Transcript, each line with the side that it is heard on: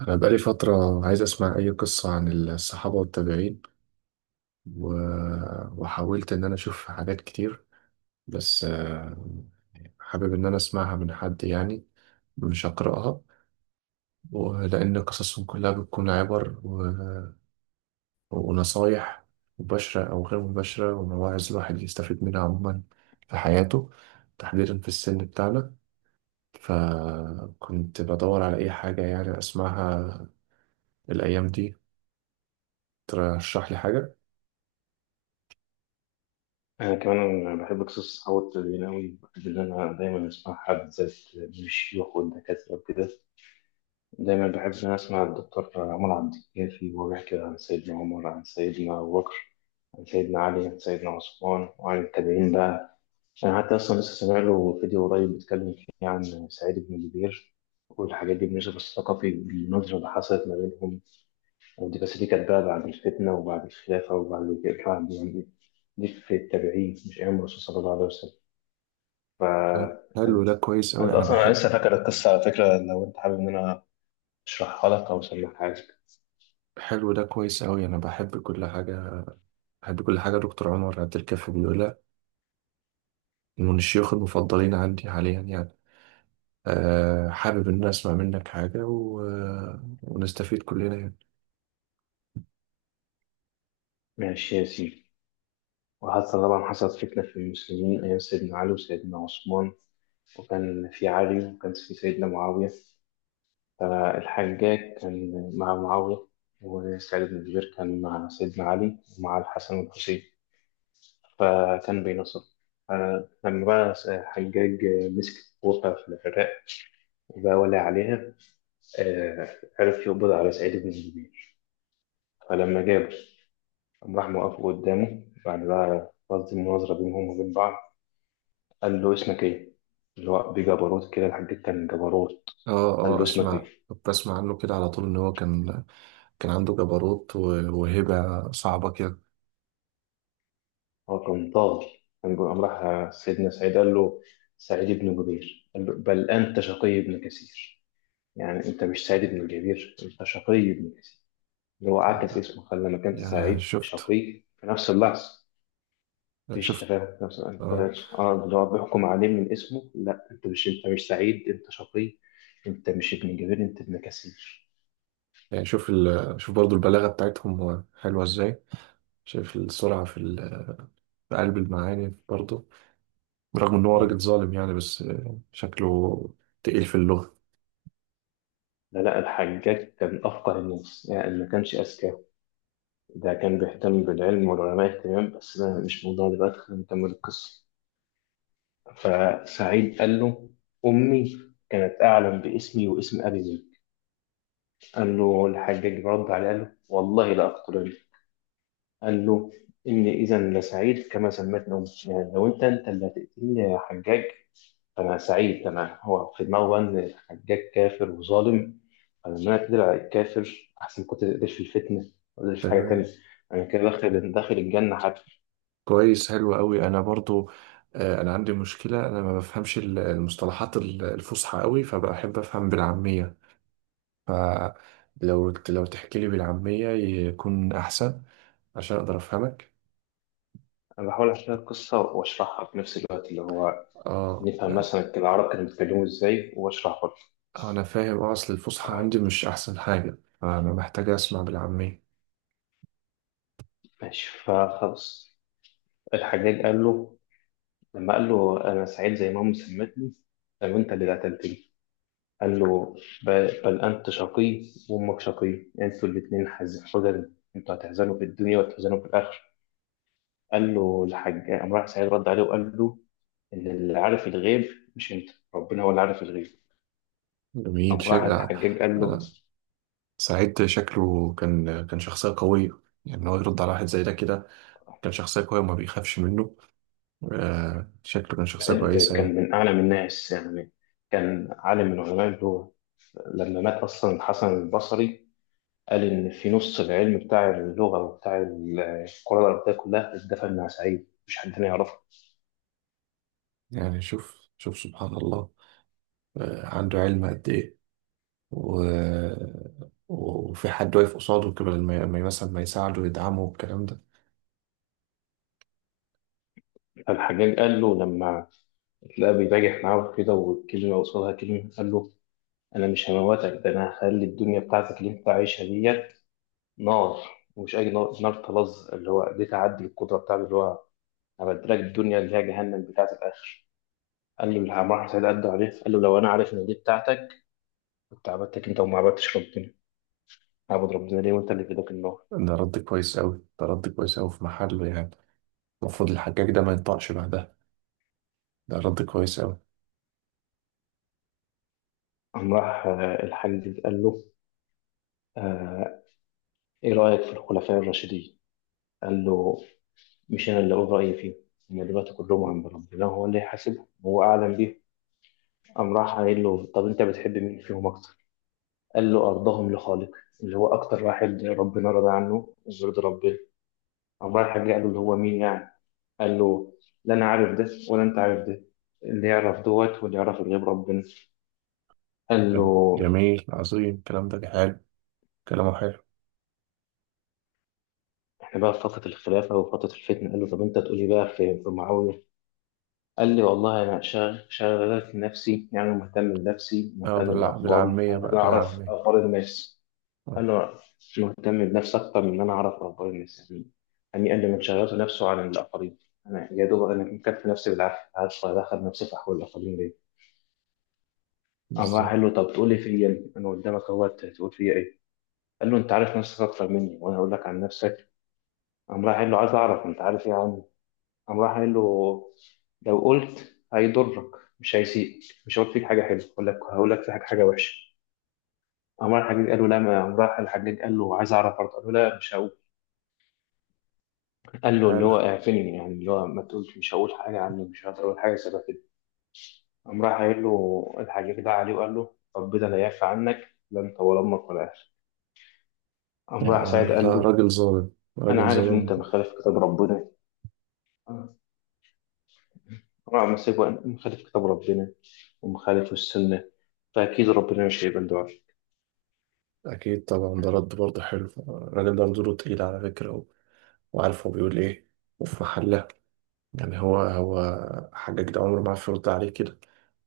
right: أنا بقالي فترة عايز أسمع أي قصة عن الصحابة والتابعين. و... وحاولت إن أنا أشوف حاجات كتير، بس حابب إن أنا أسمعها من حد، يعني مش أقرأها، ولأن قصصهم كلها بتكون عبر ونصايح مباشرة أو غير مباشرة ومواعظ الواحد يستفيد منها عموما في حياته، تحديدا في السن بتاعنا. فكنت بدور على أي حاجة يعني أسمعها الأيام دي، ترشح لي حاجة.
left: أنا كمان بحب قصص الصحاب والتدريبين أوي، بحب إن أنا دايما أسمع حد زي من الشيوخ والدكاترة وكده. دايما بحب إن أنا أسمع الدكتور عمر عبد الكافي وهو بيحكي عن سيدنا عمر، عن سيدنا أبو بكر، عن سيدنا علي، عن سيدنا عثمان، وعن التابعين بقى. أنا حتى أصلا لسه سامع له فيديو قريب بيتكلم فيه عن سعيد بن جبير والحاجات دي، بالنسبة الثقافي بالنظرة اللي حصلت ما بينهم. ودي بس دي كانت بقى بعد الفتنة وبعد الخلافة وبعد يعني دي في التابعين، مش أيام الرسول صلى الله عليه وسلم. ف
right: حلو،
left: انت
right: ده كويس أوي،
left: انت
right: أنا
left: اصلا انا
right: بحب.
left: لسه فاكر القصه على فكره، لو انت حابب ان انا اشرحها لك او اسمعها لك.
right: حلو، ده كويس أوي، أنا بحب كل حاجة، بحب كل حاجة دكتور عمر عبد الكافي بيقولها، من الشيوخ المفضلين عندي حاليا يعني. أه حابب إن أنا أسمع منك حاجة و... آه، ونستفيد كلنا يعني.
left: ماشي يا سيدي، وحصل طبعا، حصلت فتنه في المسلمين ايام سيدنا علي وسيدنا عثمان، وكان في علي وكان في سيدنا معاويه. فالحجاج كان مع معاويه، وسعيد بن جبير كان مع سيدنا علي ومع الحسن والحسين، فكان بينصر. فلما بقى الحجاج مسك وقع في العراق وبقى ولي عليها، آه، عرف يقبض على سعيد بن جبير. فلما جابه، قام راح موقفه قدامه، بعد بقى قصد المناظرة بينهم وبين بعض، قال له: اسمك ايه؟ اللي هو بجبروت كده، الحاج كان جبروت. قال
right: أه أه
left: له: اسمك
right: أسمع،
left: ايه؟
right: كنت بسمع عنه كده على طول إن هو كان، كان عنده جبروت وهبة صعبة كده.
left: هو كان طاغي. قام راح سيدنا سعيد قال له، سعيد بن جبير قال له: بل أنت شقي بن كثير. يعني أنت مش سعيد بن جبير، أنت شقي بن كثير. اللي هو عكس اسمه، خلى مكان
right: يعني
left: سعيد
right: شفت
left: شقي في نفس اللحظة. مفيش
right: شفت
left: تفاهم في نفس انت.
right: أه.
left: اه، اللي هو بيحكم عليه من اسمه. لا انت مش، انت مش سعيد، انت شقي. انت مش ابن جبير، انت ابن كثير.
right: يعني شوف برضو البلاغة بتاعتهم حلوة إزاي، شايف السرعة في قلب المعاني برضو، برغم ان هو
left: مم.
right: راجل ظالم يعني، بس شكله تقيل في اللغة.
left: لا الحجاج كان افقه الناس يعني، ما كانش اذكى. ده كان بيهتم بالعلم والعلماء اهتمام، بس ده مش موضوع دلوقتي، خلينا نكمل القصه. فسعيد قال له: امي كانت اعلم باسمي واسم ابي زيد. قال له الحجاج رد عليه قال له: والله لا اقتلن. قال له: إني إذا لسعيد كما سمتني أمي. يعني لو أنت، أنت اللي هتقتلني يا حجاج، فأنا سعيد. أنا هو في دماغه بقى إن الحجاج كافر وظالم، فلما أنا أقدر على الكافر أحسن، كنت تقدرش في الفتنة، ما تقدرش في حاجة
right: تمام.
left: تانية. أنا كده داخل، داخل الجنة حتى.
right: كويس حلو قوي، انا برضو انا عندي مشكلة، انا ما بفهمش المصطلحات الفصحى قوي، فبحب افهم بالعامية، فلو تحكي لي بالعامية يكون احسن عشان اقدر افهمك.
left: أنا بحاول أحكي القصة وأشرحها في نفس الوقت، اللي هو
right: اه،
left: نفهم مثلا العرب كانوا بيتكلموا إزاي، وأشرح برضه.
right: انا فاهم. اه، اصل الفصحى
left: آه،
right: عندي مش احسن حاجة، فانا محتاج اسمع بالعامية.
left: ماشي فخلاص. الحجاج قال له لما قال له أنا سعيد زي ما أمي سمتني، لو أنت اللي قتلتني، قال له: ب- بل أنت شقي وأمك شقي، أنتوا الاتنين حزن، أنتوا هتحزنوا في الدنيا وتحزنوا في الآخرة. قال له الحاج، قام راح سعيد رد عليه وقال له: إن اللي عارف الغيب مش أنت، ربنا هو اللي عارف الغيب.
right: جميل
left: قام راح
right: شكل.
left: الحجاج قال له،
right: انا سعيد شكله كان شخصية قوية، يعني إن هو يرد على واحد زي ده كده، كان شخصية قوية وما بيخافش منه. شكله كان شخصية
left: سعيد
right: كويسة
left: كان
right: يعني.
left: من أعلم الناس يعني، كان عالم من علماء اللغة. لما مات أصلا الحسن البصري قال إن في نص العلم بتاع اللغة وبتاع القراءة العربية كلها اتدفن مع سعيد، مش حد تاني يعرفه.
right: يعني شوف شوف سبحان الله، عنده علم قد إيه. و... وفي حد واقف قصاده كده لما ما مثلا ما يساعده ويدعمه والكلام ده.
left: فالحجاج قال له لما لا، بيباجح معاه كده والكلمة قصادها كلمة، قال له: أنا مش هموتك، ده أنا هخلي الدنيا بتاعتك اللي أنت عايشها ديت نار. ومش أي نار، نار طلظ، اللي هو دي تعدي القدرة بتاعته اللي هو هبدلك الدنيا اللي هي جهنم بتاعة الآخر. قال له العمار سعيد قد عليه قال له: لو أنا عارف إن دي بتاعتك، كنت عبدتك أنت وما عبدتش ربنا. عبد ربنا ليه وأنت اللي في ايدك النار؟
right: ده رد كويس أوي، ده رد كويس أوي، في محله يعني، المفروض الحجاج ده ما ينطقش بعدها، ده رد كويس أوي.
left: قام راح الحاج قال له، آه، إيه رأيك في الخلفاء الراشدين؟ قال له: مش أنا اللي أقول رأيي فيه، هم دلوقتي كلهم عند ربنا، هو اللي يحاسبهم، هو أعلم بيهم. قام راح قايل له: طب أنت بتحب مين فيهم أكتر؟ قال له: أرضهم لخالق. اللي هو أكتر واحد ربنا رضى عنه ويرضي ربنا. قام رايح رجع له: اللي هو مين يعني؟ قال له: لا أنا عارف ده، ولا أنت عارف ده. اللي يعرف دوت واللي يعرف غير ربنا. قال له:
right: جميل، عظيم، الكلام ده حلو، كلامه حلو.
left: احنا بقى في فترة الخلافة وفترة الفتنة، قال له: طب انت تقولي بقى في معاوية. قال لي: والله انا شغال نفسي، يعني مهتم بنفسي،
right: اه،
left: مهتم باخباري،
right: بالعامية
left: ان
right: بقى،
left: انا اعرف
right: بالعامية،
left: اخبار الناس.
right: آه،
left: انا مهتم بنفسي اكتر من ان انا اعرف اخبار الناس يعني. يعني قال لي: من شغلت نفسه عن الاخرين، انا يا دوب انا مكفي نفسي بالعافيه، عارف ادخل نفسي في احوال الاخرين ليه. قام راح
right: بالظبط.
left: قال له: طب تقول لي فيا إيه؟ انا قدامك اهوت، هتقول فيا ايه. قال له: انت عارف نفسك اكتر مني، وانا اقول لك عن نفسك. قام راح قال له: عايز اعرف انت عارف ايه عني. قام راح قال له: لو قلت هيضرك، مش هيسيئك، مش هقول فيك حاجه حلوه، هقول لك، هقول لك في حاجه، حاجه وحشه. قام راح الحجاج قال له: لا، ما قام راح الحجاج قال له عايز اعرف برضه، قال له: لا مش هقول. قال له اللي
right: حلو،
left: هو اعفني، يعني اللي هو ما تقولش، مش هقول حاجه عني، مش هقدر اقول حاجه شبه كده. قام راح قايل له الحجاج ده عليه وقال له: ربنا لا يعفى عنك، لا انت ولا امك ولا اهلك. قام
right: يعني
left: راح سعيد قال له:
right: راجل ظالم،
left: انا
right: راجل
left: عارف ان انت
right: ظالم.
left: مخالف كتاب ربنا. قام راح مسكه، مخالف كتاب ربنا ومخالف السنه، فاكيد ربنا مش هيقبل دعاء.
right: أكيد طبعا، ده رد برضه حلو، الراجل ده نزوله تقيل على فكرة، وعارف هو بيقول إيه وفي محله. يعني هو هو، حجاج ده عمره ما عرف يرد عليه كده،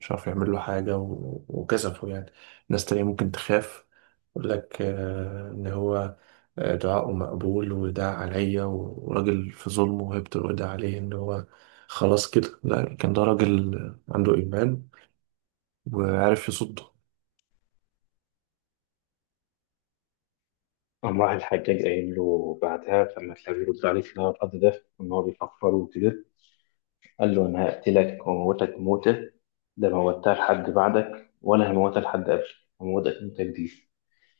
right: مش عارف يعمل له حاجة وكسفه يعني. ناس تانية ممكن تخاف يقول لك إن هو دعاؤه مقبول وده عليا وراجل في ظلمه وهيبته، وده عليه إن هو، خلاص كده. لا، كان ده راجل عنده إيمان وعارف يصده.
left: قام راح الحجاج قايل له بعدها لما تلاقيه يرد عليه في الهواء الأرض ده إن هو بيفكر وكده، قال له: أنا هقتلك وأموتك موتة ده ما موتها لحد بعدك ولا هموتها لحد قبلك، هموتك موتة جديدة.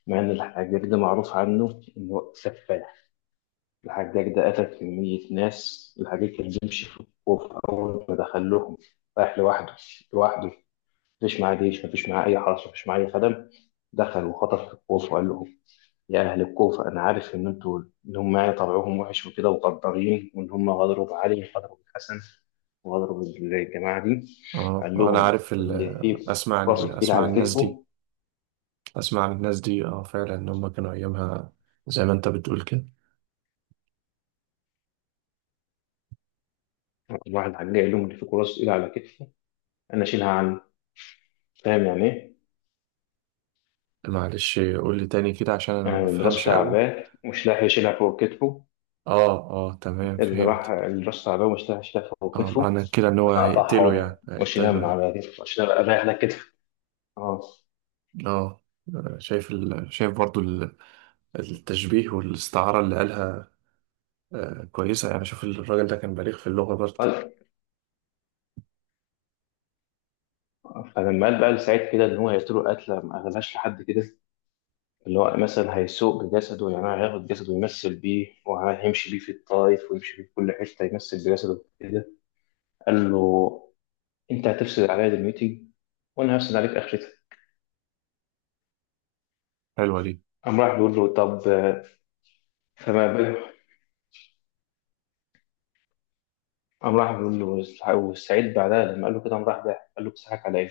left: مع إن الحجاج ده معروف عنه إنه سفاح، الحجاج ده قتل كمية ناس. الحجاج كان بيمشي في الخوف أول ما دخلهم رايح لوحده، لوحده، مفيش معاه جيش، مفيش معاه أي حرس، مفيش معاه أي خدم. دخل وخطف في الخوف وقال لهم: يا أهل الكوفة، أنا عارف إن أنتوا، إن هم يعني طبعهم وحش وكده وغدارين، وإن هم غدروا بعلي وغدروا بالحسن وغدروا بالجماعة دي.
right: اه،
left: قال
right: انا
left: لهم:
right: عارف
left: اللي فيكم
right: اسمع عن
left: راسه تقيل
right: اسمع عن
left: على
right: الناس دي،
left: كتفه.
right: اسمع من الناس دي، اه فعلا ان هم كانوا ايامها زي ما انت بتقول كده.
left: واحد حاج قال لهم: اللي فيكم راسه تقيل على كتفه أنا أشيلها عنه. فاهم يعني إيه؟
right: معلش قول لي تاني كده عشان انا ما
left: يعني اللي راسه
right: بفهمش قوي.
left: تعبان مش لاحق يشيلها فوق كتفه.
right: اه اه، تمام،
left: اللي راح،
right: فهمت.
left: اللي راسه تعبان مش لاحق يشيلها فوق
right: اه،
left: كتفه،
right: معنى كده ان هو
left: أنا أقطعها
right: هيقتله
left: له
right: يعني، هيقتله
left: وأشيلها
right: يعني.
left: على كتفه، وأشيلها أريح على كتفه. أه.
right: اه، شايف برضو التشبيه والاستعارة اللي قالها. كويسة يعني، شوف الراجل ده كان بليغ في اللغة برضه.
left: قال- فلما قال بقى لسعيد كده ان هو هيقتله قتله ما قالهاش لحد كده، اللي هو مثلا هيسوق بجسده، يعني هياخد جسده يمثل بيه وهيمشي بيه في الطائف ويمشي بيه في كل حتة، يمثل بجسده كده. قال له: أنت هتفسد عليا دنيتي، وأنا هفسد عليك آخرتك.
right: حلوة دي.
left: قام راح بيقول له: طب فما بالك. قام راح بيقول له، والسعيد بعدها لما قال له كده قام راح ضحك، قال له: بتضحك على إيه؟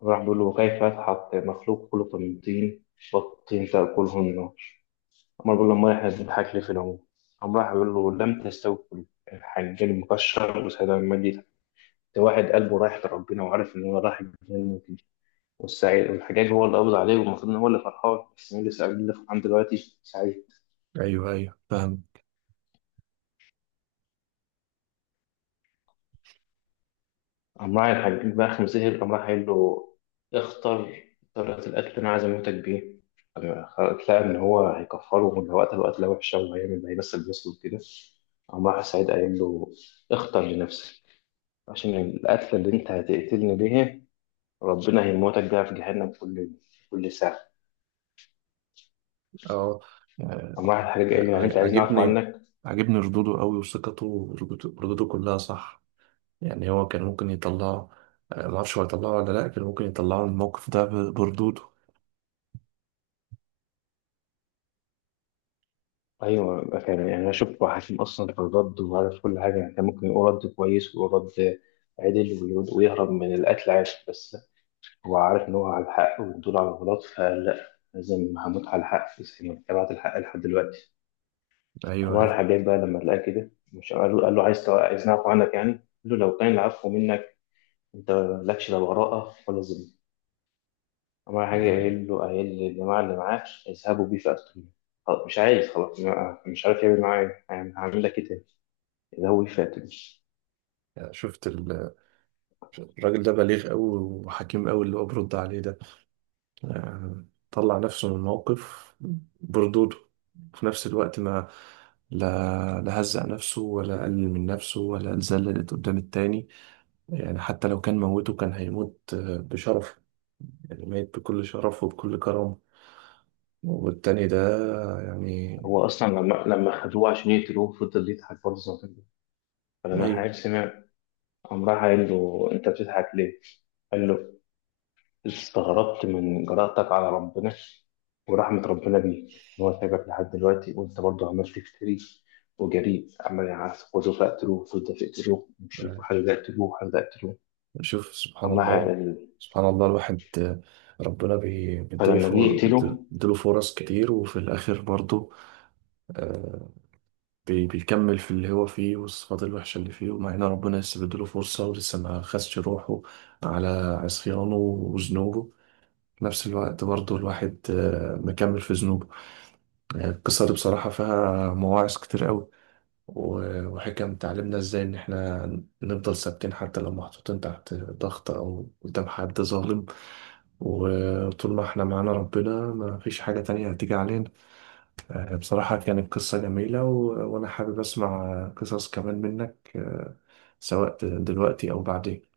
left: قام راح بيقول له: وكيف يضحك مخلوق خلق من طين والطين تأكله النار. قام بيقول له: أمال إحنا بنضحك ليه في العموم؟ قام راح بيقول له: لم تستوي الحنجان المكشر وسعيد المجلس. ده واحد قلبه رايح لربنا وعارف ان هو رايح الجنه وكده، والسعيد، والحجاج هو اللي قبض عليه والمفروض ان هو اللي فرحان، بس مين اللي سعيد اللي فرحان دلوقتي؟ سعيد.
right: ايوه ايوه، فاهم.
left: قام راح الحجاج بقى خمسة سهر قام راح قايل له: اختر طريقة القتل اللي انا عايز اموتك بيه. لقى ان هو هيكفره وان وقت القتلة وحشة وهيعمل هيمثل نفسه وكده. قام راح سعيد قايل له: اختر لنفسك، عشان القتلة اللي انت هتقتلني بيها ربنا هيموتك بيها في جهنم كل، كل ساعة.
right: اه،
left: قام
right: آه،
left: راح الحجاج قايل له: يعني انت
right: ع-
left: عايز نعرف
right: عاجبني
left: عنك.
right: عاجبني ردوده قوي، وثقته، وردوده كلها صح. يعني هو كان ممكن يطلعه، ما اعرفش هو يطلعه ولا لا، كان ممكن يطلعه من الموقف ده بردوده.
left: ايوه بقى فعلا، يعني انا شفت حكيم اصلا في الرد وعارف كل حاجه، يعني كان ممكن يقول رد كويس ويقول رد عدل ويهرب من القتل عادي، بس هو عارف ان هو على الحق ودول على الغلط، فلا لازم هموت على الحق بس، يعني تبعت الحق لحد دلوقتي.
right: ايوه
left: عمر
right: ايوه.
left: الحجاج بقى لما لقاه كده مش قال له، قال له: عايز عايز نعفو عنك. يعني قال له: لو كان العفو منك انت، مالكش لا براءه ولا ذمه. عمر الحجاج قايل له، قايل للجماعه اللي معاه: اذهبوا بيه فاقتلوه. خلاص، مش عايز، خلاص. مش عارف يعمل معاه إيه. يعني هعمل لك ايه تاني، ده هو فاتن.
right: يعني شفت الراجل ده بليغ قوي وحكيم قوي، اللي هو برد عليه ده. آه، طلع نفسه من الموقف بردوده، في نفس الوقت ما لا لا هزق نفسه ولا قلل من نفسه ولا اتذللت قدام التاني. يعني حتى لو كان موته كان هيموت بشرف، يعني ميت بكل شرف وبكل كرامة، والتاني ده، يعني.
left: هو اصلا لما خدوه عشان يقتلوه فضل يضحك برضه زي ما كان بيضحك. فلما الحاج
right: أيوه،
left: سمع قام راح قال له: انت بتضحك ليه؟ قال له: استغربت من جرأتك على ربنا ورحمة ربنا بيك، إن هو سايبك لحد دلوقتي وأنت برضه عمال تفتري وجريء، عمال يعسكروا فاقتلوه، فضل فاقتلوه مش عارف حد يقتلوه، حد يقتلوه.
right: شوف سبحان
left: أما
right: الله، سبحان الله. الواحد ربنا بي- بيديله
left: فلما جه
right: فر- بيد-
left: يقتله
right: بيديله فرص كتير، وفي الآخر برضه آه، بيكمل في اللي هو فيه، والصفات الوحشة اللي فيه، ومع إن ربنا لسه بيديله فرصة ولسه ما خدش روحه على عصيانه وذنوبه، في نفس الوقت برضه الواحد مكمل في ذنوبه. يعني القصة دي بصراحة فيها مواعظ كتير قوي، وحكم تعلمنا إزاي إن إحنا نفضل ثابتين حتى لو محطوطين تحت ضغط أو قدام حد ظالم. وطول ما احنا معانا ربنا ما فيش حاجة تانية هتيجي علينا. بصراحة كانت قصة جميلة، وأنا حابب أسمع قصص كمان منك، سواء دلوقتي أو بعدين.